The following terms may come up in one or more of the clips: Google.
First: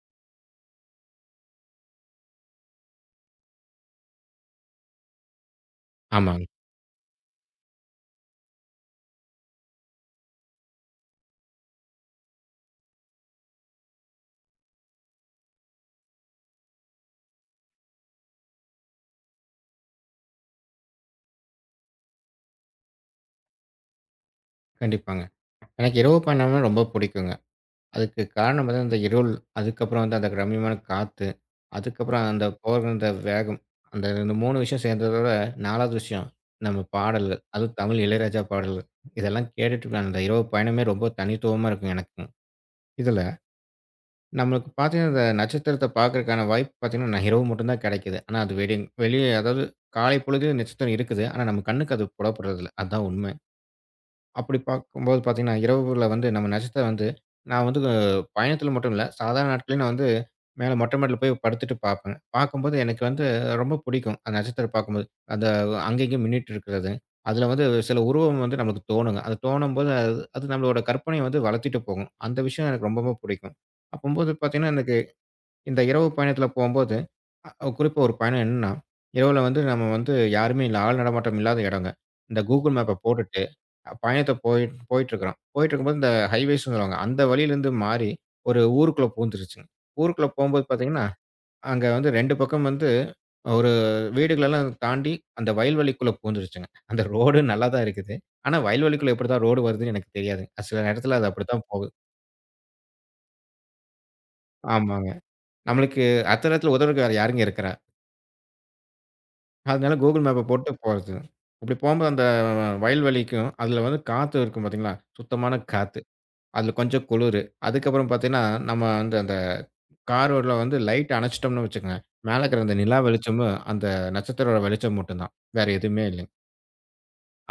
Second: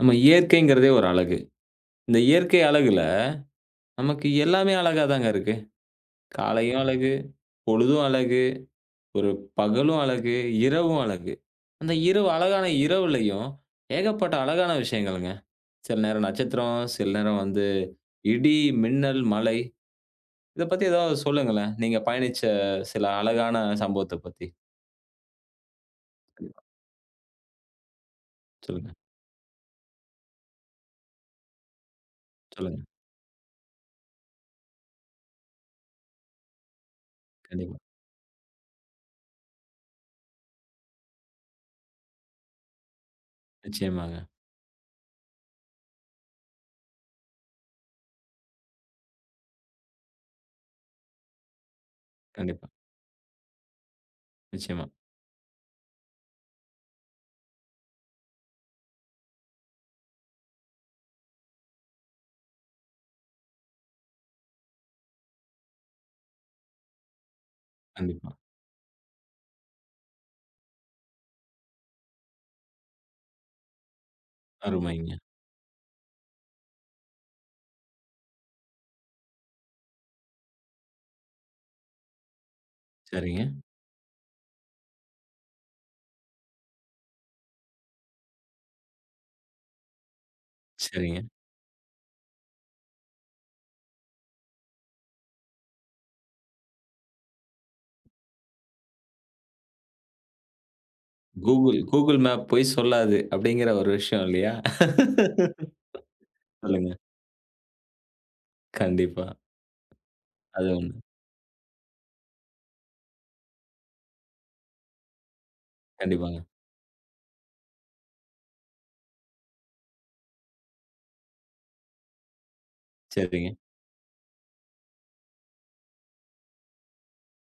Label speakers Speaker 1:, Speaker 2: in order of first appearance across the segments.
Speaker 1: நம்ம இயற்கைங்கிறதே ஒரு அழகு. இந்த இயற்கை அழகுல நமக்கு எல்லாமே அழகா தாங்க இருக்கு.
Speaker 2: ஆமாங்க.
Speaker 1: காலையும் அழகு, பொழுதும் அழகு, ஒரு பகலும் அழகு, இரவும் அழகு. அந்த இரவு அழகான இரவுலயும் ஏகப்பட்ட அழகான விஷயங்கள்ங்க. சில நேரம் நட்சத்திரம், சில நேரம் வந்து இடி, மின்னல், மழை. இத பத்தி ஏதாவது சொல்லுங்களேன். நீங்க பயணிச்ச சில அழகான சம்பவத்த பத்தி.
Speaker 2: கண்டிப்பாங்க. எனக்கு இரவு பயணம்னா ரொம்ப புடிக்குங்க. அதுக்கு காரணம் வந்து
Speaker 1: சொல்லுங்க,
Speaker 2: அந்த இருள், அதுக்கப்புறம் வந்து அந்த ரம்மியமான காத்து, அதுக்கப்புறம் அந்த
Speaker 1: சொல்லுங்க.
Speaker 2: போகிற அந்த வேகம், அந்த இந்த 3 விஷயம் சேர்ந்ததோட 4வது விஷயம் நம்ம பாடல்கள்.
Speaker 1: கண்டிப்பா.
Speaker 2: அதுவும் தமிழ் இளையராஜா பாடல்கள். இதெல்லாம் கேட்டுட்டு அந்த இரவு பயணமே ரொம்ப தனித்துவமா இருக்கும் எனக்கும். இதில
Speaker 1: நிச்சயமாங்க.
Speaker 2: நம்மளுக்கு பார்த்தீங்கன்னா, இந்த நட்சத்திரத்த பார்க்கறதுக்கான வாய்ப்பு பார்த்தீங்கன்னா, நான் இரவு மட்டும் தான் கெடைக்குது. ஆனா அது வெளிய அதாவது காலை பொழுதில நட்சத்திரம் இருக்குது. ஆனா நம்ம கண்ணுக்கு அது
Speaker 1: கண்டிப்பா.
Speaker 2: புலப்படுறதில்ல. அதான் உண்மை. அப்படி
Speaker 1: நிச்சயமா.
Speaker 2: பார்க்கும்போது பார்த்தீங்கன்னா, இரவுல வந்து நம்ம நட்சத்திர வந்து நான் வந்து பயணத்தில மட்டும் இல்ல, சாதாரண நாட்கள்லயும் நான் வந்து மேல மொட்டை மாடில போய் படுத்துட்டு பார்ப்பேன். பார்க்கும்போது எனக்கு வந்து ரொம்ப பிடிக்கும். அந்த நட்சத்திரம் பார்க்கும்போது. அந்த அங்க இங்கேயும் மின்னிட்டு இருக்கிறது. அதில வந்து சில
Speaker 1: கண்டிப்பா.
Speaker 2: உருவம் வந்து நமக்கு தோணுங்க. அது தோணும்போது அது அது நம்மளோட கற்பனைய வந்து வளர்த்திட்டு போகும். அந்த விஷயம் எனக்கு ரொம்பவும் பிடிக்கும். அப்பம்போது பார்த்தீங்கன்னா, எனக்கு
Speaker 1: அருமைங்க.
Speaker 2: இந்த இரவு பயணத்தில போம்போது, குறிப்பா ஒரு பயணம் என்னன்னா, இரவுல வந்து நம்ம வந்து யாருமே இல்ல. ஆள் நடமாட்டம் இல்லாத இடங்க. இந்த Google மேப்ப போட்டுட்டு,
Speaker 1: சரிங்க,
Speaker 2: பயணத்த போய் போயிட்டுருக்கிறோம். போயிட்டுருக்கும்போது இந்த ஹைவேஸ்ன்னு சொல்லுவாங்க. அந்த வழியிலேருந்து மாறி ஒரு ஊருக்குள்ள பூந்துருச்சுங்க. ஊருக்குள்ள போம்போது பார்த்தீங்கன்னா,
Speaker 1: சரிங்க.
Speaker 2: அங்க வந்து 2 பக்கம் வந்து ஒரு வீடுகளெல்லாம் தாண்டி அந்த வயல்வெளிக்குள்ள பூந்துருச்சுங்க. அந்த ரோடு நல்லா தான் இருக்குது. ஆனா வயல்வெளிக்குள்ள எப்படித்தான் ரோடு வருதுன்னு எனக்கு தெரியாதுங்க. சில நேரத்தில அது அப்படித்தான்
Speaker 1: கூகுள்
Speaker 2: போகுது.
Speaker 1: கூகுள் மேப் பொய் சொல்லாது அப்படிங்கிற ஒரு விஷயம் இல்லையா?
Speaker 2: ஆமாங்க. நம்மளுக்கு அத்தன நேரத்தில
Speaker 1: சொல்லுங்க.
Speaker 2: உதவுறதுக்கு வேற யாருங்க இருக்கிறா?
Speaker 1: கண்டிப்பா.
Speaker 2: அதனால கூகுள் மேப்ப
Speaker 1: அது
Speaker 2: போட்டு
Speaker 1: ஒண்ணு.
Speaker 2: போறது. அப்படி போம்போது அந்த வயல்வெளிக்கும், அதுல வந்து காத்து இருக்கும் பார்த்தீங்களா? சுத்தமான காத்து.
Speaker 1: கண்டிப்பாங்க.
Speaker 2: அதுல கொஞ்சம் குளிரு. அதுக்கப்புறம் பார்த்தீங்கன்னா, நம்ம வந்து அந்த காரோட வந்து லைட் அணைச்சுட்டோம்னு வச்சுக்கங்க. மேல இருக்கிற அந்த நிலா
Speaker 1: சரிங்க.
Speaker 2: வெளிச்சமும், அந்த நட்சத்திரோட வெளிச்சம் மட்டும் தான். வேற எதுவுமே இல்லைங்க.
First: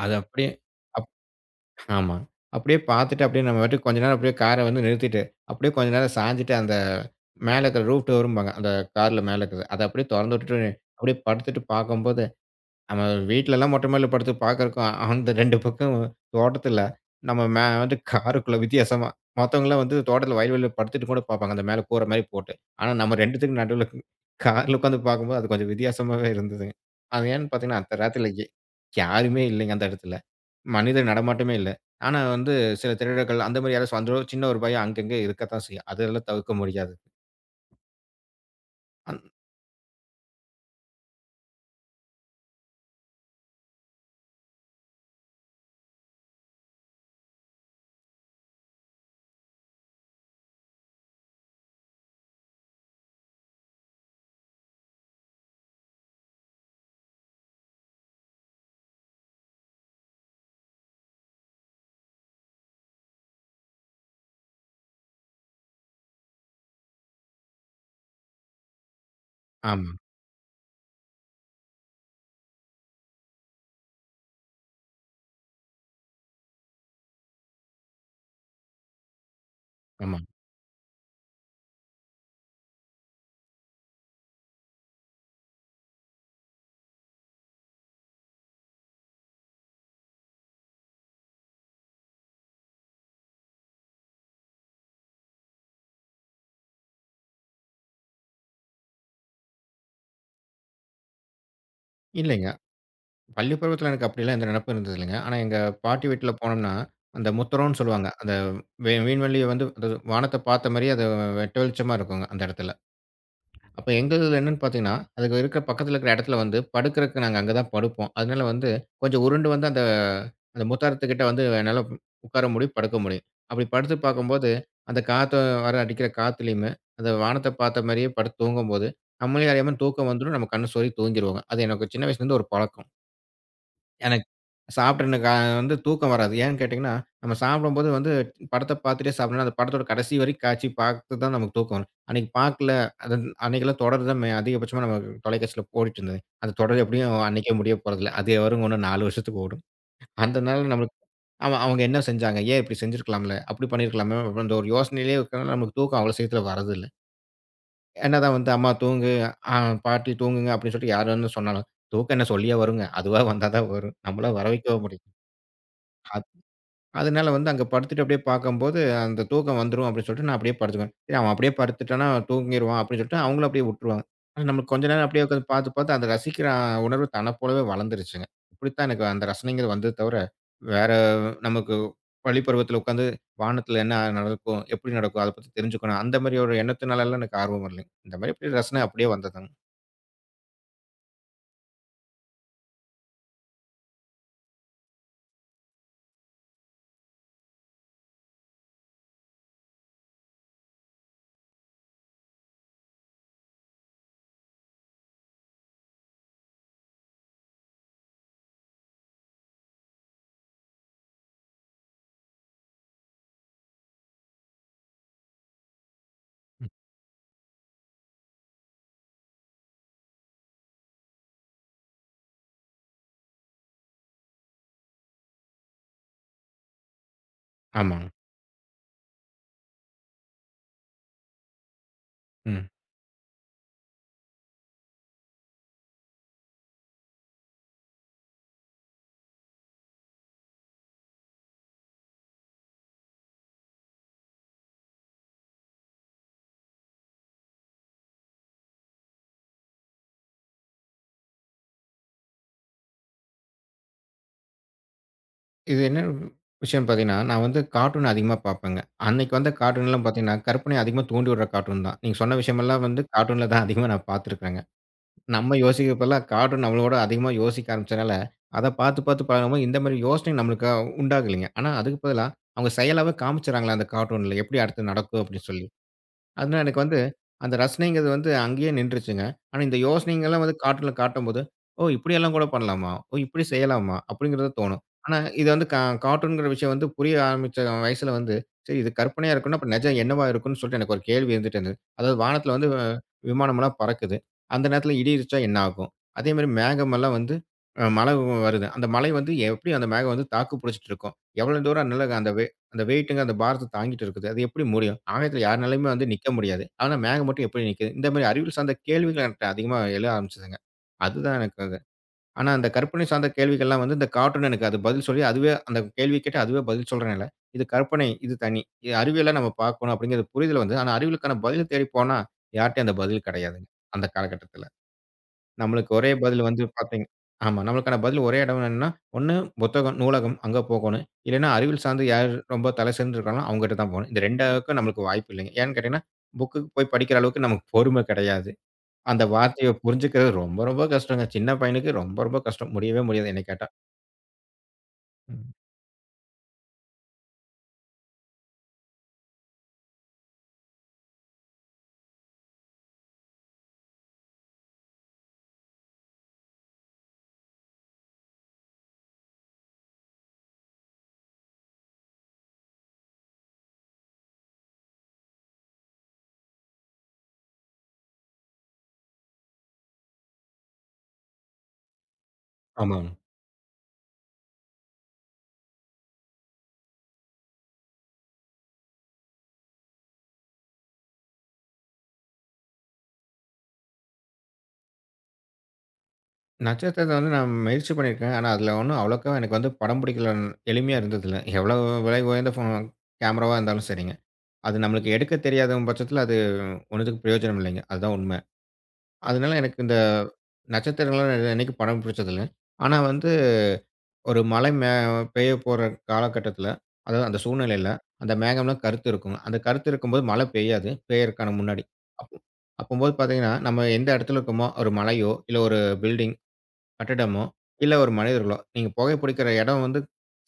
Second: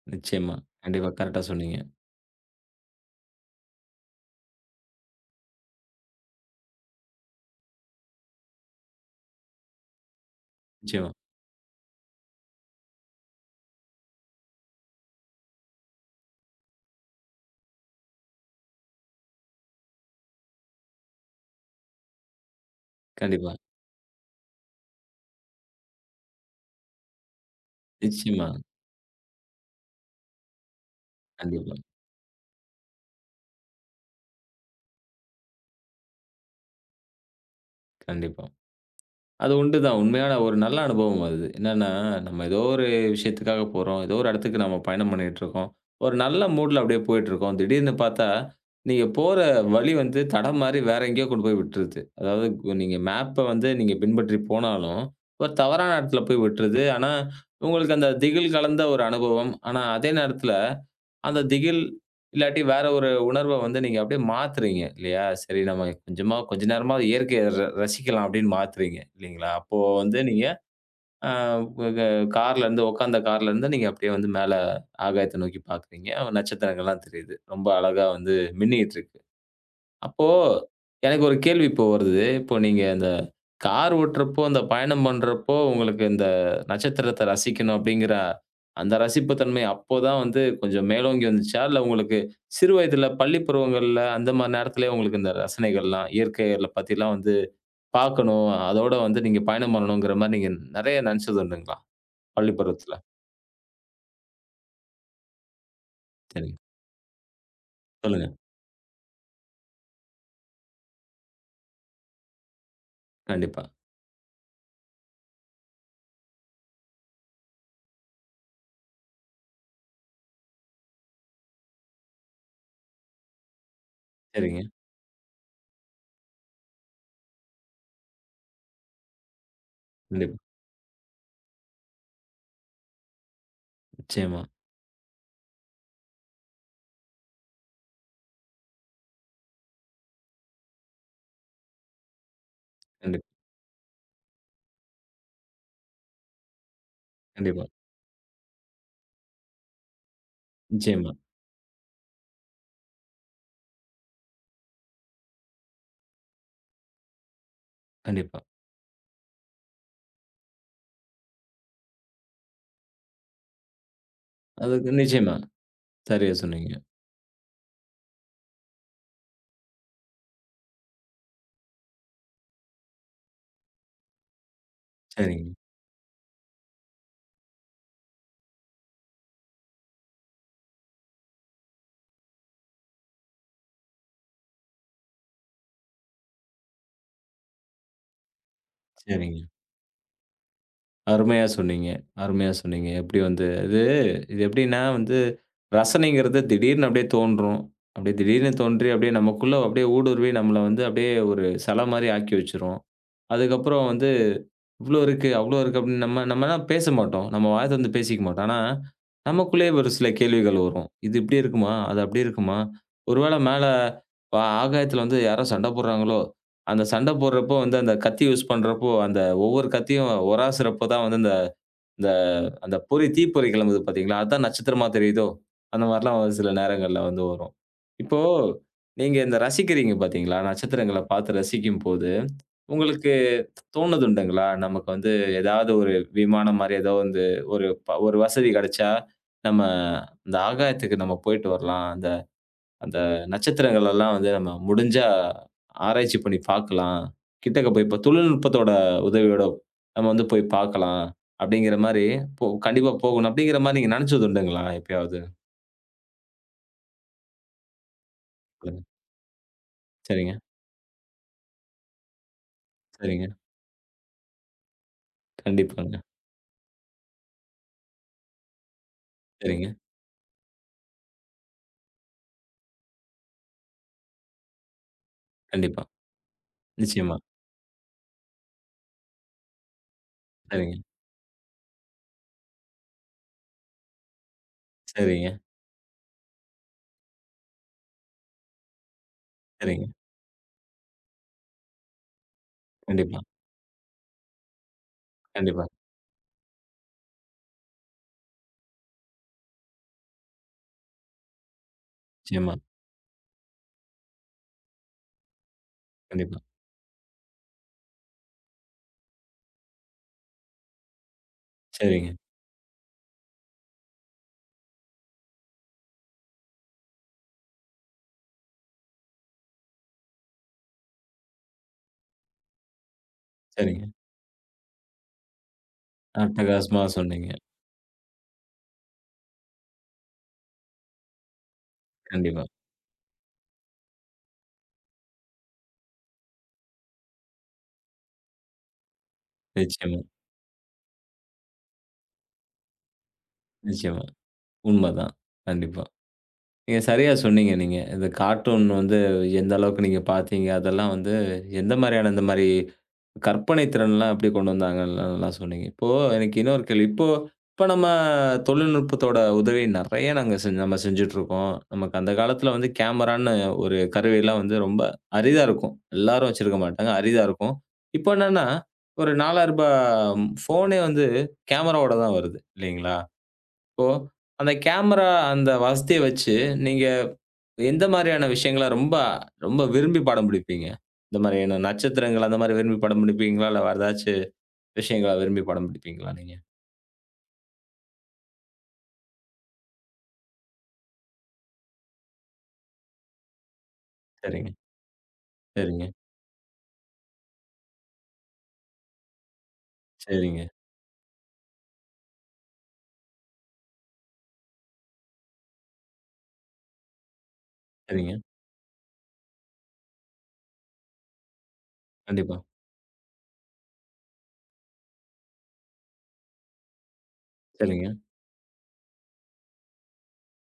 Speaker 2: அது அப்படியே
Speaker 1: நிச்சயமா. கண்டிப்பா.
Speaker 2: அப்
Speaker 1: கரெக்ட்டா சொன்னீங்க.
Speaker 2: ஆமா. அப்படியே பார்த்துட்டு அப்படியே நம்ம பாட்டுக்கு கொஞ்ச நேரம் அப்படியே கார வந்து நிறுத்திட்டு, அப்படியே கொஞ்ச நேரம் சாஞ்சுட்டு அந்த மேல இருக்கிற ரூஃப் டோரும்பாங்க. அந்த கார்ல மேல இருக்கிறது. அத அப்படியே தொறந்து விட்டுட்டு,
Speaker 1: நிச்சயமா.
Speaker 2: அப்படியே படுத்துட்டு பார்க்கும்போது நம்ம வீட்லலாம் மொட்டை மாடில படுத்து பார்க்குறக்கும், அந்த 2 பக்கம் தோட்டத்தில நம்ம மே வந்து காருக்குள்ள வித்தியாசமா. மத்தவங்கலாம் வந்து தோட்டத்தில வயல்வெளியில படுத்துட்டு கூட பார்ப்பாங்க. அந்த மேல கூர மாரி போட்டு. ஆனா நம்ம
Speaker 1: கண்டிப்பா.
Speaker 2: 2த்துக்கும் நடுவுல கார்ல உட்காந்து பார்க்கும்போது, அது கொஞ்சம் வித்தியாசமாவே இருந்ததுங்க. அது ஏன்னு பார்த்தீங்கன்னா, அந்த நேரத்தில
Speaker 1: நிச்சயமா.
Speaker 2: யாருமே இல்லைங்க அந்த இடத்துல. மனித நடமாட்டமே இல்ல.
Speaker 1: கண்டிப்பா.
Speaker 2: ஆனா வந்து சில திருடர்கள் அந்த மாரி யாராச்சும் வந்துரும். சின்ன ஒரு பயம் அங்கங்க இருக்கத்தான் செய்யும். அதெல்லாம் தவிர்க்க முடியாது.
Speaker 1: கண்டிப்பா.
Speaker 2: அந்
Speaker 1: அது உண்டுதான். உண்மையான ஒரு நல்ல அனுபவம் அது. என்னன்னா, நம்ம ஏதோ ஒரு விஷயத்துக்காக போறோம். ஏதோ ஒரு இடத்துக்கு நம்ம பயணம் பண்ணிட்டுருக்கோம். ஒரு நல்ல மூட்ல அப்படியே போயிட்டுருக்கோம். திடீர்னு பார்த்தா, நீங்க போற வழி வந்து தடம் மாறி வேற எங்கேயோ கொண்டு போய் விட்டுருது. அதாவது நீங்க மேப்ப வந்து நீங்க பின்பற்றி போனாலும், ஒரு தவறான இடத்துல போய் விட்டுருது. ஆனா, உங்களுக்கு அந்த திகில் கலந்த ஒரு அனுபவம். ஆனா, அதே நேரத்தில அந்த திகில், இல்லாட்டி வேற ஒரு உணர்வ வந்து நீங்க அப்படியே மாத்துறீங்க இல்லையா? சரி நம்ம கொஞ்சமா கொஞ்ச நேரமாவது இயற்கைய ரசிக்கலாம் அப்படின்னு மாத்துறீங்க இல்லைங்களா? அப்போ
Speaker 2: ஆமா,
Speaker 1: வந்து நீங்க அ க கார்லருந்து உட்காந்த கார்லருந்து நீங்க அப்படியே வந்து மேல ஆகாயத்த நோக்கி பார்க்குறீங்க. நட்சத்திரங்கள்லாம் தெரியுது. ரொம்ப அழகா வந்து மின்னிக்கிட்டு இருக்கு.
Speaker 2: ஆமா.
Speaker 1: அப்போ எனக்கு ஒரு கேள்வி இப்போ வருது. இப்போ நீங்க அந்த கார் ஓட்டுறப்போ, அந்த பயணம் பண்றப்போ, உங்களுக்கு இந்த நட்சத்திரத்த ரசிக்கணும் அப்படிங்கிற அந்த ரசிப்பு தன்மை அப்போ தான் வந்து கொஞ்சம் மேலோங்கி வந்துச்சா? இல்ல உங்களுக்கு சிறு வயதில பள்ளி பருவங்கள்ல அந்த மாரி நேரத்திலேயே உங்களுக்கு இந்த ரசனைகள்லாம், இயற்கைகள பத்திலாம் வந்து பார்க்கணும், அதோட வந்து நீங்க பயணம் பண்ணணுங்கிற மாரி நீங்க நெறைய நெனச்சது உண்டுங்களா?
Speaker 2: இல்லைங்க.
Speaker 1: பள்ளி பருவத்தில?
Speaker 2: பள்ளி பருவத்தில எனக்கு அப்படிலாம் எந்த நினப்பும் இருந்தது இல்லைங்க. ஆனா எங்க பாட்டி வீட்ல
Speaker 1: சரிங்க.
Speaker 2: போனோம்னா, அந்த முத்தரோன்னு சொல்லுவாங்க.
Speaker 1: சொல்லுங்க.
Speaker 2: அந்த விண்வெளிய வந்து அதாவது வானத்த பார்த்த மாரியே அது வெட்ட வெளிச்சமா இருக்குங்க அந்த இடத்துல.
Speaker 1: கண்டிப்பா.
Speaker 2: அப்ப எங்கதுல என்னன்னு பார்த்தீங்கன்னா, அதுக்கு இருக்கிற பக்கத்துல இருக்கிற இடத்துல வந்து படுக்கிறதுக்கு நாங்க அங்க தான் படுப்போம். அதனால வந்து கொஞ்சம் உருண்டு வந்து அந்த அந்த முத்தாரத்துக்கிட்ட வந்து என்னால உட்கார முடியும், படுக்க முடியும். அப்படி படுத்து பார்க்கும்போது,
Speaker 1: சரிங்க.
Speaker 2: அந்த காத்து வர அடிக்கிற காத்துலயுமே, அந்த வானத்த பார்த்த மாரியே படுத்து தூங்கும்போது, நம்மளே அறியாம தூக்கம் வந்துரும்.
Speaker 1: கண்டிப்பா.
Speaker 2: நம்ம கண்ண சொறி தூங்கிருவோங்க. அது எனக்கு சின்ன வயசுலேருந்து ஒரு பழக்கம். எனக்கு
Speaker 1: நிச்சயமா.
Speaker 2: சாப்பிட்ட எனக்கு வந்து தூக்கம் வராது. ஏன்னு கேட்டீங்கன்னா, நம்ம சாப்பிடும்போது வந்து படத்த பார்த்துட்டே சாப்பிடணும்னா, அந்த படத்தோட கடைசி வரைக்கும் காட்சி பார்த்து தான் நமக்கு தூக்கம் வரும். அன்னைக்கு பார்க்கல, அது
Speaker 1: கண்டிப்பா,
Speaker 2: அன்னைக்கெல்லாம் தொடர் தான் அதிகபட்சமா நம்ம தொலைக்காட்சியில ஓடிட்டுருந்தது. அந்த தொடர் எப்படியும் அன்னைக்கே
Speaker 1: கண்டிப்பா.
Speaker 2: முடிய போறதில்ல. அது வரும் இன்னும் 4 வருஷத்துக்கு ஓடும். அதனால நம்மளுக்கு
Speaker 1: நிச்சயமா.
Speaker 2: ஆமா, அவங்க என்ன செஞ்சாங்க? ஏன் இப்படி செஞ்சிருக்கலாம்ல? அப்படி பண்ணியிருக்கலாமே? அந்த ஒரு யோசனையிலேயே இருக்கிறனால நமக்கு தூக்கம் அவ்வளோ சீக்கிரத்தில வரதில்ல. என்னதான்
Speaker 1: கண்டிப்பா.
Speaker 2: வந்து அம்மா தூங்கு, அ பாட்டி தூங்குங்க அப்படின்னு சொல்லிட்டு யார் வந்து சொன்னாலும், தூக்கம் என்ன சொல்லியா வருங்க? அதுவா வந்தா தான் வரும். நம்மளா வர வைக்கவா
Speaker 1: அதுக்கு
Speaker 2: முடியும்?
Speaker 1: நிச்சயமா.
Speaker 2: அத்
Speaker 1: சரியா சொன்னீங்க.
Speaker 2: அதனால வந்து அங்க படுத்துட்டு அப்படியே பார்க்கும்போது, அந்த தூக்கம் வந்துரும் அப்படின்னு சொல்லிட்டு நான் அப்படியே படுத்துக்குவேன். சரி அவன் அப்படியே படுத்துட்டான்னா தூங்கிருவான் அப்படின்னு சொல்லிட்டு அவங்களும் அப்படியே விட்டுருவாங்க. ஆனா நம்மளுக்கு கொஞ்ச நேரம் அப்படியே
Speaker 1: சரிங்க,
Speaker 2: உட்காந்து பார்த்து, பார்த்து அந்த ரசிக்கிற உணர்வு தன்ன போலவே வளர்ந்துருச்சுங்க. இப்படித்தான் எனக்கு அந்த ரசனைங்கிறது வந்தது தவிர, வேற நமக்கு பள்ளி பருவத்தில உட்காந்து வானத்தில என்ன நடக்கும்? எப்படி நடக்கும்? அத பத்தி தெரிஞ்சுக்கணும். அந்த மாரி ஒரு எண்ணத்தினாலலாம் எனக்கு ஆர்வம் வரலைங்க. இந்த மாரி அப்படியே ரசனை அப்படியே
Speaker 1: சரிங்க.
Speaker 2: வந்ததுங்க.
Speaker 1: அருமையா சொன்னீங்க, அருமையா சொன்னீங்க. எப்படி வந்து இது இது எப்படின்னா வந்து ரசனைங்கிறது திடீர்னு அப்படியே தோன்றும். அப்படியே திடீர்னு தோன்றி அப்படியே நமக்குள்ள அப்படியே ஊடுருவி நம்மள வந்து அப்படியே ஒரு சிலை மாரி ஆக்கி வச்சுரும். அதுக்கப்புறம் வந்து இவ்ளோ இருக்கு, அவ்ளோ இருக்கு அப்படின்னு நம்ம நம்மனா பேச மாட்டோம். நம்ம வாய தொறந்து பேசிக்க மாட்டோம். ஆனா, நமக்குள்ளேயே ஒரு சில கேள்விகள் வரும். இது இப்படி இருக்குமா? அது அப்படி இருக்குமா? ஒருவேளை மேல ஆகாயத்தில வந்து யாரோ சண்டை போடுறாங்களோ!
Speaker 2: ம்.
Speaker 1: அந்த சண்டை போடுறப்போ வந்து அந்த கத்தி யூஸ் பண்றப்போ, அந்த ஒவ்வொரு கத்தியும் உராசுறப்போ தான் வந்து இந்த இந்த அந்த பொறி தீப்பொறி கிளம்புது பார்த்தீங்களா? அதான் நட்சத்திரமா தெரியுதோ! அந்த மாரிலாம் ஒரு சில நேரங்கள்ல வந்து வரும்.
Speaker 2: ஆமாங்க.
Speaker 1: இப்போ நீங்க இந்த ரசிக்கிறீங்க பார்த்தீங்களா? நட்சத்திரங்கள பார்த்து ரசிக்கும்போது,
Speaker 2: ம்.
Speaker 1: உங்களுக்கு தோணுதுண்டுங்களா? நமக்கு வந்து ஏதாவது ஒரு விமானம் மாரி ஏதோ வந்து ஒரு வசதி கிடைச்சா, நம்ம இந்த ஆகாயத்துக்கு நம்ம போயிட்டு வரலாம். அந்த நட்சத்திரங்கள் எல்லாம் வந்து நம்ம முடிஞ்சா ஆராய்ச்சி பண்ணி பார்க்கலாம். கிட்டக்க போய் இப்ப தொழில்நுட்பத்தோட உதவியோட நம்ம வந்து போய் பார்க்கலாம். அப்படிங்கிற மாரி போ கண்டிப்பா போகணும். அப்படிங்கிற மாரி நீங்க நெனச்சது உண்டுங்களா எப்பயாவது?
Speaker 2: இது என்ன விஷயம்னு பார்த்தீங்கன்னா, நான் வந்து கார்ட்டூன் அதிகமா பார்ப்பேங்க.
Speaker 1: சொல்லுங்க.
Speaker 2: அன்னைக்கு வந்த கார்ட்டூன்லாம்
Speaker 1: சரிங்க,
Speaker 2: பார்த்தீங்கன்னா, கற்பனைய அதிகமா தூண்டி விடுற கார்ட்டூன் தான். நீங்க சொன்ன விஷயமெல்லாம் வந்து
Speaker 1: சரிங்க.
Speaker 2: கார்ட்டூன்ல தான் அதிகமா நான் பார்த்துருக்கிறேங்க. நம்ம
Speaker 1: கண்டிப்பாங்க.
Speaker 2: யோசிக்கிறப்பலாம் கார்ட்டூன் நம்மளோட அதிகமா யோசிக்க ஆரம்பிச்சனால, அத பார்த்து பார்த்து பழகும்போது
Speaker 1: சரிங்க.
Speaker 2: இந்த மாரி யோசனை நம்மளுக்கு உண்டாகலைங்க. ஆனா அதுக்கு பதிலா அவங்க செயலாவே காமிச்சுடுறாங்களா அந்த கார்ட்டூன்ல எப்படி அடுத்து நடக்கும் அப்படின்னு சொல்லி.
Speaker 1: கண்டிப்பா.
Speaker 2: அதுனா எனக்கு வந்து,
Speaker 1: நிச்சயமா.
Speaker 2: அந்த ரசனைங்கிறது வந்து அங்கேயே நின்றுச்சுங்க. ஆனா இந்த யோசனைங்கலாம் வந்து
Speaker 1: சரிங்க,
Speaker 2: காட்டுல காட்டும்போது, "ஓ! இப்படியெல்லாம் கூட பண்ணலாமா? ஓ! இப்படி செய்யலாமா?" அப்படிங்கிறது தோணும். ஆனா
Speaker 1: சரிங்க,
Speaker 2: இது வந்து கார்ட்டூன்ங்கிற விஷயம் வந்து புரிய ஆரம்பிச்ச வயசுல வந்து, சரி இது கற்பனையா இருக்குன்னா, அப்ப
Speaker 1: சரிங்க.
Speaker 2: நிஜம் என்னவா இருக்கும்ன்னு சொல்லிட்டு எனக்கு ஒரு கேள்வி இருந்துட்டே இருந்தது. அதாவது வானத்துல வந்து
Speaker 1: கண்டிப்பா,
Speaker 2: விமானம்லாம் பறக்குது. அந்த நேரத்துல இடி இடிச்சா என்ன
Speaker 1: கண்டிப்பா.
Speaker 2: ஆகும்? அதேமாரி மேகமெல்லாம் வந்து மழை வருது. அந்த மழை வந்து எப்படி அந்த மேகம் வந்து தாக்கு பிடிச்சிட்டு இருக்கும்? எவ்வளோ தூரம் நல்ல அந்த
Speaker 1: நிச்சயமா.
Speaker 2: அந்த வெயிட்டுங்க அந்த பாரத்த தாங்கிட்டு இருக்குது. அது எப்படி முடியும்? ஆகாயத்தில யாருனாலயுமே வந்து நிக்க
Speaker 1: கண்டிப்பா.
Speaker 2: முடியாது. ஆனா மேகம் மட்டும் எப்படி நிக்குது? இந்த மாரி அறிவியல் சார்ந்த கேள்விகள் என்கிட்ட அதிகமா எழ ஆரம்பிச்சதுங்க. அதுதான் எனக்கு அது.
Speaker 1: சரிங்க,
Speaker 2: ஆனா அந்த கற்பனை சார்ந்த கேள்விகள்லாம் வந்து இந்த கார்ட்டூன் எனக்கு அது பதில் சொல்லி, அதுவே அந்த கேள்வி கேட்டு அதுவே பதில் சொல்றனால, இது கற்பனை, இது தனி. இது அறிவியலா நம்ம பார்க்கணும் அப்படிங்கிற புரிதல் வந்தது. ஆனா அறிவியலுக்கான பதில தேடி போனா யார்ட்டயும் அந்த பதில் கிடையாதுங்க.
Speaker 1: சரிங்க.
Speaker 2: அந்த காலகட்டத்தில. நம்மளுக்கு ஒரே பதில் வந்து
Speaker 1: அட்டகாசமா
Speaker 2: பார்த்தீங்க
Speaker 1: சொன்னீங்க.
Speaker 2: ஆமா. நம்மளுக்கான பதில் ஒரே இடம் என்னன்னா, ஒண்ணு புத்தகம், நூலகம் அங்க போகணும். இல்லன்னா அறிவியல் சார்ந்து யார்
Speaker 1: கண்டிப்பா.
Speaker 2: ரொம்ப தலை சிறந்து இருக்காங்களோ அவங்ககிட்ட தான் போகணும். இந்த 2க்கும் நம்மளுக்கு வாய்ப்பு இல்லைங்க. ஏன்னு கேட்டீங்கன்னா, புக்குக்கு போய் படிக்கிற அளவுக்கு நமக்கு பொறுமை கிடையாது. அந்த வார்த்தைய
Speaker 1: நிச்சயமா,
Speaker 2: புரிஞ்சுக்கிறது ரொம்ப ரொம்ப கஷ்டங்க. சின்ன பையனுக்கு ரொம்ப ரொம்ப கஷ்டம். முடியவே முடியாது என்னை கேட்டா.
Speaker 1: நிச்சயமா. உண்மதான்.
Speaker 2: ம்.
Speaker 1: கண்டிப்பா. நீங்க சரியா சொன்னீங்க நீங்க. இந்த கார்ட்டூன் வந்து எந்த அளவுக்கு நீங்க பார்த்தீங்க? அதெல்லாம் வந்து எந்த மாரியான இந்த மாரி கற்பனை திறன்லாம் எப்படி கொண்டு வந்தாங்கன்லாம் நல்லா சொன்னீங்க. இப்போ எனக்கு இன்னொரு கேள்வி. இப்போ இப்ப நம்ம தொழில்நுட்பத்தோட உதவி நெறைய நாங்க செஞ் நம்ம செஞ்சுட்டுருக்கோம். நமக்கு அந்த காலத்துல வந்து கேமரான்னு ஒரு கருவிலாம் வந்து ரொம்ப அரிதா இருக்கும். எல்லாரும் வச்சிருக்க மாட்டாங்க. அரிதா இருக்கும். இப்போ என்னன்னா, ஒரு ரூ. 4000 ஃபோனே வந்து கேமராவோட தான் வருது இல்லைங்களா?
Speaker 2: ஆமாங்க.
Speaker 1: இப்போ அந்த கேமரா அந்த வசதிய வச்சு நீங்க எந்த மாரியான விஷயங்கள ரொம்ப ரொம்ப விரும்பி படம் பிடிப்பீங்க? இந்த மாரியான நட்சத்திரங்கள் அந்த மாரி விரும்பி படம் பிடிப்பீங்களா? இல்ல வேற ஏதாச்சு விஷயங்கள விரும்பி படம் பிடிப்பீங்களா நீங்க?
Speaker 2: நட்சத்திரத்த வந்து நான் முயற்சி பண்ணியிருக்கேன். ஆனா அதில ஒண்ணும் அவ்வளோக்கா எனக்கு வந்து படம் பிடிக்கல. எளிமையா இருந்ததில்ல. எவ்வளோ விலை உயர்ந்த கேமராவா இருந்தாலும் சரிங்க.
Speaker 1: சரிங்க,
Speaker 2: அது நம்மளுக்கு எடுக்க தெரியாத
Speaker 1: சரிங்க,
Speaker 2: பட்சத்தில அது ஒன்னத்துக்கும் பிரயோஜனம் இல்லைங்க. அதுதான் உண்ம. அதனால எனக்கு இந்த
Speaker 1: சரிங்க,
Speaker 2: நட்சத்திரங்கள்லாம் நான் என்னைக்கும் படம் பிடிச்சதில்ல. ஆனா வந்து ஒரு மழை பெய்ய போற காலகட்டத்தில, அதாவது அந்த சூழ்நிலையில
Speaker 1: சரிங்க.
Speaker 2: அந்த மேகம்லாம் கருத்து இருக்குங்க. அந்த கருத்து இருக்கும்போது மழை பெய்யாது. பெய்யறதுக்கான முன்னாடி. அப்போ
Speaker 1: கண்டிப்பா.
Speaker 2: அப்பம்போது பார்த்தீங்கன்னா, நம்ம எந்த இடத்துல இருக்கோமோ, ஒரு மலையோ, இல்ல ஒரு பில்டிங் கட்டிடமோ,
Speaker 1: சரிங்க.
Speaker 2: இல்ல ஒரு மனிதர்களோ, நீங்க புகை பிடிக்கிற இடம் வந்து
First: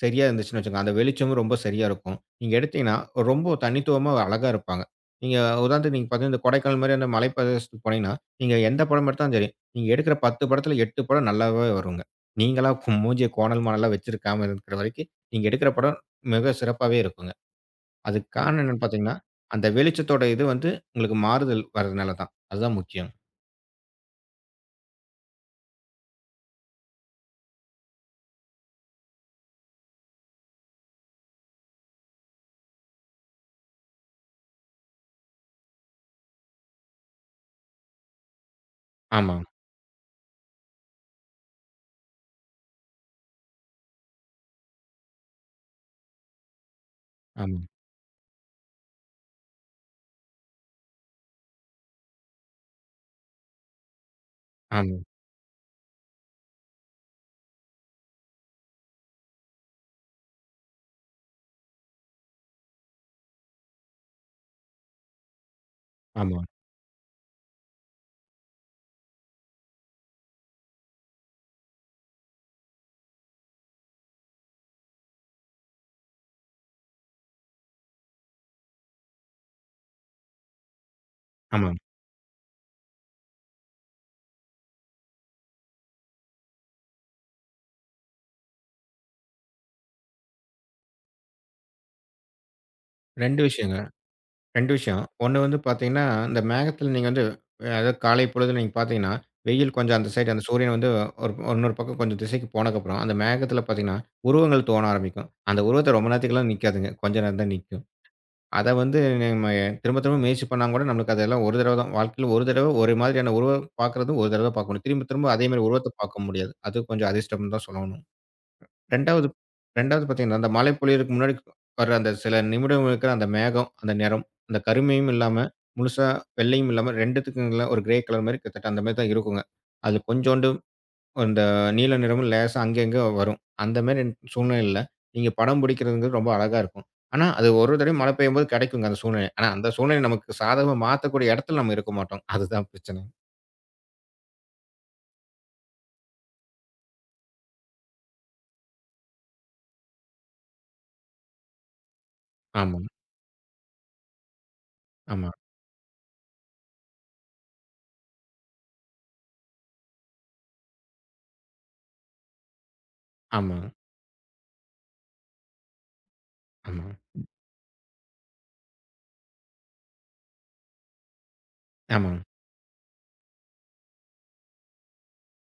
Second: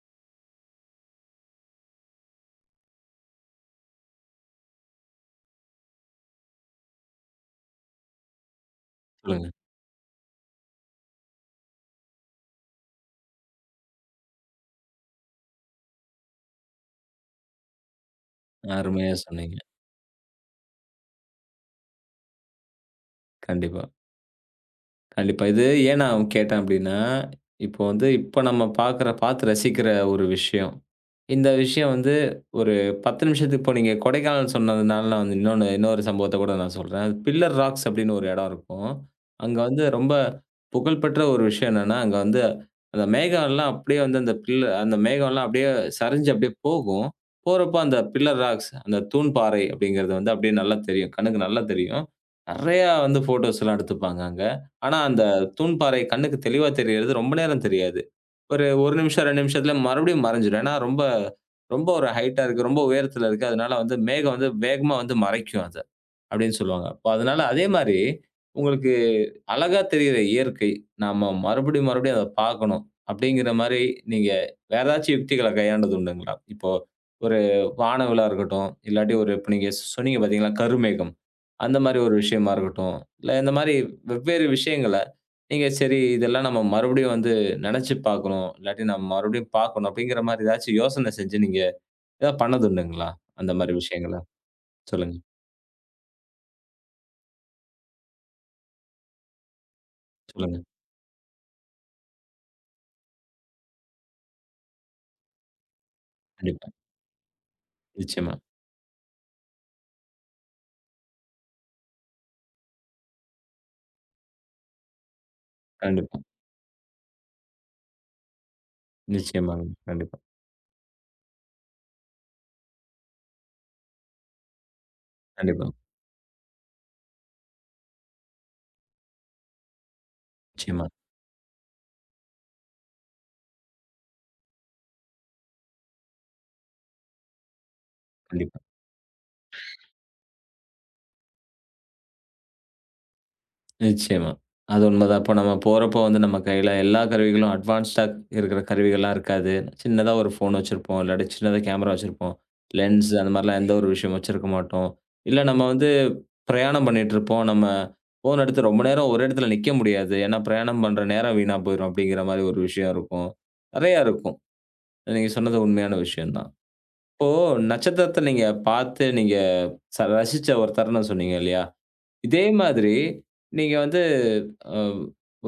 Speaker 2: சரியா இருந்துச்சுன்னு வச்சுக்கோங்க. அந்த வெளிச்சமும் ரொம்ப சரியா இருக்கும். நீங்க எடுத்தீங்கன்னா, ரொம்ப தனித்துவமா அழகா இருப்பாங்க. நீங்க உதாரணத்துக்கு நீங்க பார்த்தீங்கன்னா, இந்த கொடைக்கானல் மாரி அந்த மலை பிரதேசத்துக்கு போனீங்கன்னா, நீங்க எந்த படம் எடுத்தாலும்
Speaker 1: சொல்லுங்க.
Speaker 2: சரி, நீங்க எடுக்கிற 10 படத்துல 8 படம் நல்லாவே வருங்க. நீங்களா மூஞ்சிய கோணல், மாணலா வச்சிருக்காம இருக்கிற வரைக்கும், நீங்க எடுக்கிற படம் மிக சிறப்பாவே இருக்குங்க. அதுக்கு காரணம் என்னன்னு
Speaker 1: அருமையா
Speaker 2: பார்த்தீங்கன்னா,
Speaker 1: சொன்னீங்க.
Speaker 2: அந்த வெளிச்சத்தோட இது வந்து உங்களுக்கு மாறுதல் வர்றதுனால தான். அதுதான் முக்கியம்.
Speaker 1: கண்டிப்பா, கண்டிப்பா. இது ஏன் நான் கேட்டேன் அப்டின்னா, இப்போ வந்து இப்ப நம்ம பாக்குற பாத்து ரசிக்கிற ஒரு விஷயம். இந்த விஷயம் வந்து ஒரு 10 நிமிஷத்துக்கு இப்போ நீங்க கொடைக்கானல் சொன்னதுனால நான் வந்து இன்னொரு சம்பவத்த கூட நான் சொல்றேன். பில்லர் ராக்ஸ் அப்படின்னு ஒரு இடம் இருக்கும்.
Speaker 2: ஆமாங்க.
Speaker 1: அங்க வந்து ரொம்ப புகழ்பெற்ற ஒரு விஷயம் என்னன்னா, அங்க வந்து அந்த மேகம்லாம் அப்படியே வந்து அந்த அந்த மேகம்லாம் அப்படியே சரிஞ்சு அப்படியே போகும்.
Speaker 2: ஆமா.
Speaker 1: போறப்ப அந்த பில்லர் ராக்ஸ், அந்த தூண் பாறை அப்படிங்கிறது வந்து அப்படியே நல்லா தெரியும். கண்ணுக்கு நல்லா தெரியும். நெறையா வந்து ஃபோட்டோஸ்லாம் எடுத்துப்பாங்க அங்க. ஆனா
Speaker 2: ஆமா.
Speaker 1: அந்த தூண் பாறை கண்ணுக்கு தெளிவா தெரியறது ரொம்ப நேரம் தெரியாது. ஒரு 1 நிமிஷம், 2 நிமிஷத்துல மறுபடியும் மறைஞ்சிடும். ஏன்னா, ரொம்ப ரொம்ப ஒரு ஹைட்டா இருக்கு. ரொம்ப உயரத்துல இருக்கு. அதனால வந்து மேகம் வந்து வேகமா வந்து மறைக்கும் அத.
Speaker 2: ஆமா.
Speaker 1: அப்படின்னு சொல்லுவாங்க. அப்ப அதனால அதே மாரி, உங்களுக்கு அழகா தெரியிற இயற்கை, நாம மறுபடியும் மறுபடியும் அத பார்க்கணும். அப்படிங்கிற மாரி நீங்க வேற ஏதாச்சும் யுக்திகள கையாண்டது உண்டுங்களா? இப்போ ஒரு வானவிழா இருக்கட்டும், இல்லாட்டி ஒரு இப்ப நீங்க சொன்னீங்க பார்த்தீங்களா, கருமேகம்.
Speaker 2: ஆமா.
Speaker 1: அந்த மாரி ஒரு விஷயமா இருக்கட்டும், இல்ல இந்த மாரி வெவ்வேறு விஷயங்கள நீங்க சரி இதெல்லாம் நம்ம மறுபடியும் வந்து நெனச்சு பார்க்கணும். இல்லாட்டி நம்ம மறுபடியும் பார்க்கணும் அப்படிங்கிற மாரி ஏதாச்சும் யோசனை செஞ்சு நீங்க ஏதாவது பண்ணது உண்டுங்களா?
Speaker 2: 2
Speaker 1: அந்த மாரி
Speaker 2: விஷயங்க.
Speaker 1: விஷயங்கள?
Speaker 2: 2 விஷயம்.
Speaker 1: சொல்லுங்க,
Speaker 2: ஒண்ணு வந்து பார்த்தீங்கன்னா, இந்த மேகத்தில நீங்க வந்து அதாவது காலை பொழுது நீங்க பார்த்தீங்கன்னா, வெயில் கொஞ்சம் அந்த சைடு அந்த
Speaker 1: சொல்லுங்க.
Speaker 2: சூரியன் வந்து ஒரு இன்னொரு பக்கம் கொஞ்சம் திசைக்கு போனக்கப்புறம், அந்த மேகத்தில பார்த்தீங்கன்னா, உருவங்கள் தோண ஆரம்பிக்கும். அந்த உருவத்த ரொம்ப நேரத்துக்குலாம்
Speaker 1: கண்டிப்பா.
Speaker 2: நிக்காதுங்க. கொஞ்ச நேரம் தான் நிக்கும்.
Speaker 1: நிச்சயமா.
Speaker 2: அத வந்து நம்ம திரும்ப திரும்ப முயற்சி பண்ணா கூட நம்மளுக்கு அதெல்லாம் ஒரு தடவ தான். வாழ்க்கையில ஒரு தடவ ஒரு மாதிரியான உருவம் பார்க்கறது ஒரு தடவ தான் பார்க்க முடியும். திரும்ப திரும்ப அதே மாரி உருவத்த
Speaker 1: கண்டிப்பா.
Speaker 2: பார்க்க முடியாது. அது கொஞ்சம் அதிர்ஷ்டம்னு தான் சொல்லணும். 2வது
Speaker 1: நிச்சயமாங்க.
Speaker 2: 2வது
Speaker 1: கண்டிப்பா,
Speaker 2: பார்த்தீங்கன்னா, அந்த மழை பொழியிறதுக்கு முன்னாடி வர்ற அந்த சில நிமிடம் இருக்கிற அந்த மேகம், அந்த நிறம், அந்த கருமையும் இல்லாம,
Speaker 1: கண்டிப்பா.
Speaker 2: முழுசா வெள்ளையும் இல்லாம 2த்துக்கும் எல்லாம் ஒரு கிரே கலர் மாரி கிட்டத்தட்ட அந்த மாரி தான் இருக்குங்க. அதுல கொஞ்சோண்டு
Speaker 1: நிச்சயமா,
Speaker 2: அந்த நீல நிறமும் லேசா அங்க, இங்க வரும். அந்த மாரி சூழ்நிலையில நீங்க படம் பிடிக்கிறதுங்கிறது ரொம்ப அழகா இருக்கும். ஆனா, அது ஒரு தடவை மழை பெய்யும்போது
Speaker 1: கண்டிப்பா.
Speaker 2: கிடைக்குங்க அந்த சூழ்நிலை. ஆனா, அந்த சூழ்நிலை நமக்கு சாதகமா மாத்தக்கூடிய இடத்துல நம்ம இருக்க மாட்டோம். அதுதான் பிரச்சனை.
Speaker 1: நிச்சயமா. அது உண்மதான். இப்போ நம்ம போறப்போ வந்து நம்ம கையில எல்லா கருவிகளும் அட்வான்ஸ்டா இருக்கிற கருவிகள்லாம் இருக்காது. சின்னதா ஒரு ஃபோன் வச்சிருப்போம். இல்லாட்டி சின்னதா கேமரா வச்சிருப்போம்.
Speaker 2: ஆமாங்க.
Speaker 1: லென்ஸ் அந்த மாரிலாம் எந்த ஒரு விஷயம் வச்சிருக்க மாட்டோம்.
Speaker 2: ஆமா,
Speaker 1: இல்ல நம்ம வந்து பிரயாணம் பண்ணிட்டுருப்போம். நம்ம ஃபோன் எடுத்து ரொம்ப நேரம் ஒரு இடத்துல நிக்க முடியாது. ஏன்னா பிரயாணம் பண்ற நேரம் வீணா போயிரும் அப்படிங்கிற மாரி ஒரு விஷயம் இருக்கும்.
Speaker 2: ஆமா,
Speaker 1: நெறையா இருக்கும். நீங்க சொன்னது உண்மையான விஷயம் தான்.
Speaker 2: ஆமாங்க,
Speaker 1: இப்போ நட்சத்திரத்த நீங்க பார்த்து நீங்க ரசிச்ச ஒரு தருணம் சொன்னீங்க இல்லையா?
Speaker 2: ஆமாங்க, ஆமாங்க,
Speaker 1: இதே மாதிரி நீங்க வந்து அ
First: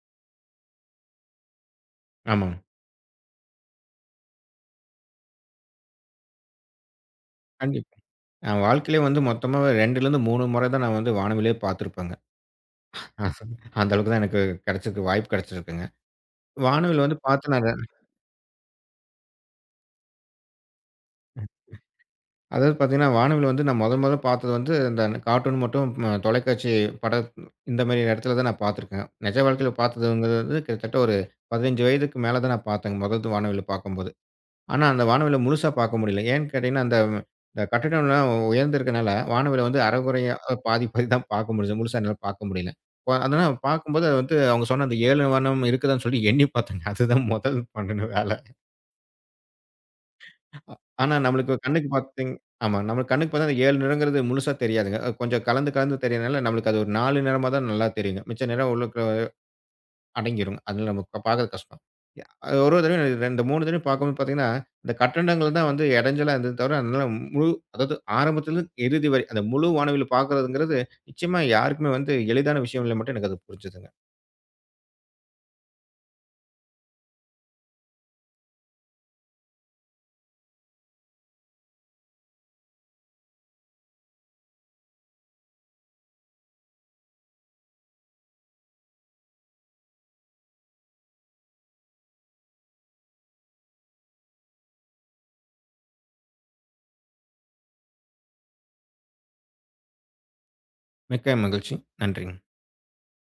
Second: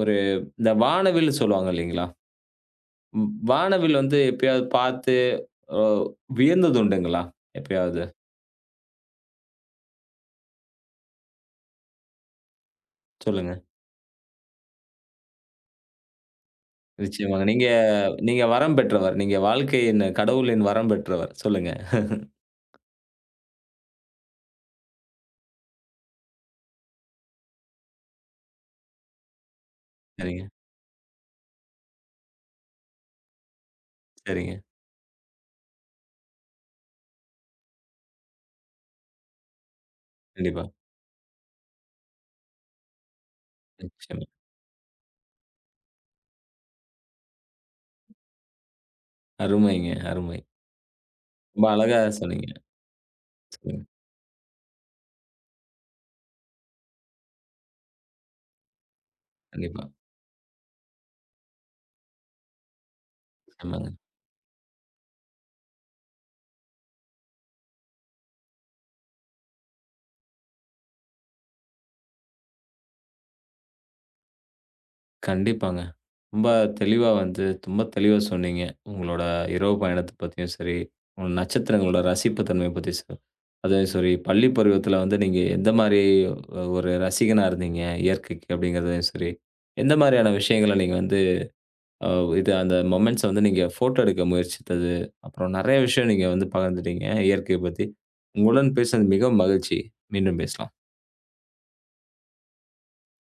Speaker 1: ஒரு இந்த வானவில் சொல்லுவாங்க இல்லைங்களா?
Speaker 2: ஆமாங்க.
Speaker 1: வானவில் வந்து எப்பயாவது பார்த்து அ வியந்தது உண்டுங்களா?
Speaker 2: கண்டிப்பா.
Speaker 1: எப்பயாவது?
Speaker 2: நான் வாழ்க்கையிலே வந்து மொத்தமாவே 2லேருந்து 3 முறை தான் நான் வந்து வானவிலே பார்த்துருப்பேங்க.
Speaker 1: சொல்லுங்க.
Speaker 2: அந்த அளவுக்கு தான் எனக்கு கிடைச்சிருக்கு வாய்ப்பு கிடைச்சிருக்குங்க. வானவில் வந்து
Speaker 1: நிச்சயமாங்க.
Speaker 2: பார்த்து
Speaker 1: நீங்க நீங்க வரம் பெற்றவர். நீங்க வாழ்க்கையின் கடவுளின் வரம் பெற்றவர். சொல்லுங்க.
Speaker 2: அதாவது பார்த்தீங்கன்னா, வானவில் வந்து நான் முதல் முதல்ல பார்த்தது வந்து இந்த கார்ட்டூன் மட்டும் ம தொலைக்காட்சி படம் இந்த மாரி இடத்துல தான் நான் பார்த்துருக்கேன். நிஜ வாழ்க்கையில
Speaker 1: சரிங்க,
Speaker 2: பார்த்ததுங்கிறது கிட்டத்தட்ட ஒரு 15 வயதுக்கு மேல தான் நான் பார்த்தேங்க. முதல் வானவில பார்க்கும்போது.
Speaker 1: சரிங்க.
Speaker 2: ஆனா, அந்த வானவில முழுசா பார்க்க முடியல. ஏன்னு கேட்டீங்கன்னா, அந்த இந்த கட்டிடம்லாம் உயர்ந்திருக்கனால, வானவில வந்து அரை குறையா
Speaker 1: கண்டிப்பா.
Speaker 2: பாதி பாதி தான் பார்க்க முடிஞ்சது. முழுசா என்னால பார்க்க முடியல. இப்ப அதனால பார்க்கும்போது அது
Speaker 1: நிச்சயமா.
Speaker 2: வந்து அவங்க சொன்ன அந்த 7 வானம் இருக்குதான்னு சொல்லி எண்ணி பார்த்தேங்க. அதுதான் முதல் பண்ணுன வேல.
Speaker 1: அருமைங்க, அருமை.
Speaker 2: ஆனா, நம்மளுக்கு
Speaker 1: ரொம்ப
Speaker 2: கண்ணுக்கு
Speaker 1: அழகா சொன்னீங்க.
Speaker 2: ஆமா. நம்மளுக்கு கண்ணுக்கு பார்த்தா அந்த 7
Speaker 1: சொல்லுங்க.
Speaker 2: நிறங்கிறது முழுசா தெரியாதுங்க. அது கொஞ்சம் கலந்து கலந்து தெரியறனால, நம்மளுக்கு அது ஒரு 4 நிறமா தான் நல்லா தெரியுங்க. மிச்ச நிறம் உள்ளுக்கு
Speaker 1: கண்டிப்பா.
Speaker 2: அடங்கிருங்க. அதனால நமக்கு பார்க்கறது கஷ்டம். அது ஒரு ஒரு தடவையும் 2, 3 தடவையும்
Speaker 1: ஆமாங்க.
Speaker 2: பார்க்கும்போது பார்த்தீங்கன்னா, இந்த கட்டடங்கள் தான் வந்து இடைஞ்சலா இருந்தது தவிர, அதனால முழு அதாவது ஆரம்பத்திலருந்து இறுதி வரை அந்த முழு வானவில் பார்க்குறதுங்கிறது நிச்சயமா யாருக்குமே வந்து எளிதான விஷயம் இல்ல மட்டும் எனக்கு அது புரிஞ்சுதுங்க.
Speaker 1: கண்டிப்பாங்க. ரொம்ப தெளிவா வந்து ரொம்ப தெளிவா சொன்னீங்க. உங்களோட இரவு பயணத்த பத்தியும் சரி, உங்க நட்சத்திரங்களோட ரசிப்பு தன்மைய பத்தி அதே சரி, பள்ளி பருவத்தில வந்து நீங்க எந்த மாரி ஒரு ரசிகனா இருந்தீங்க இயற்கைக்கு அப்படிங்கிறதையும் சரி, எந்த மாரியான விஷயங்கள நீங்க வந்து அ இது அந்த மொமெண்ட்ஸ வந்து நீங்க ஃபோட்டோ எடுக்க முயற்சித்தது, அப்புறம் நெறைய விஷயம் நீங்க வந்து பகிர்ந்துட்டீங்க இயற்கைய பத்தி. உங்களுடன் பேசினது மிகவும் மகிழ்ச்சி. மீண்டும் பேசலாம்.
Speaker 2: மிக்க மகிழ்ச்சி. நன்றிங்க.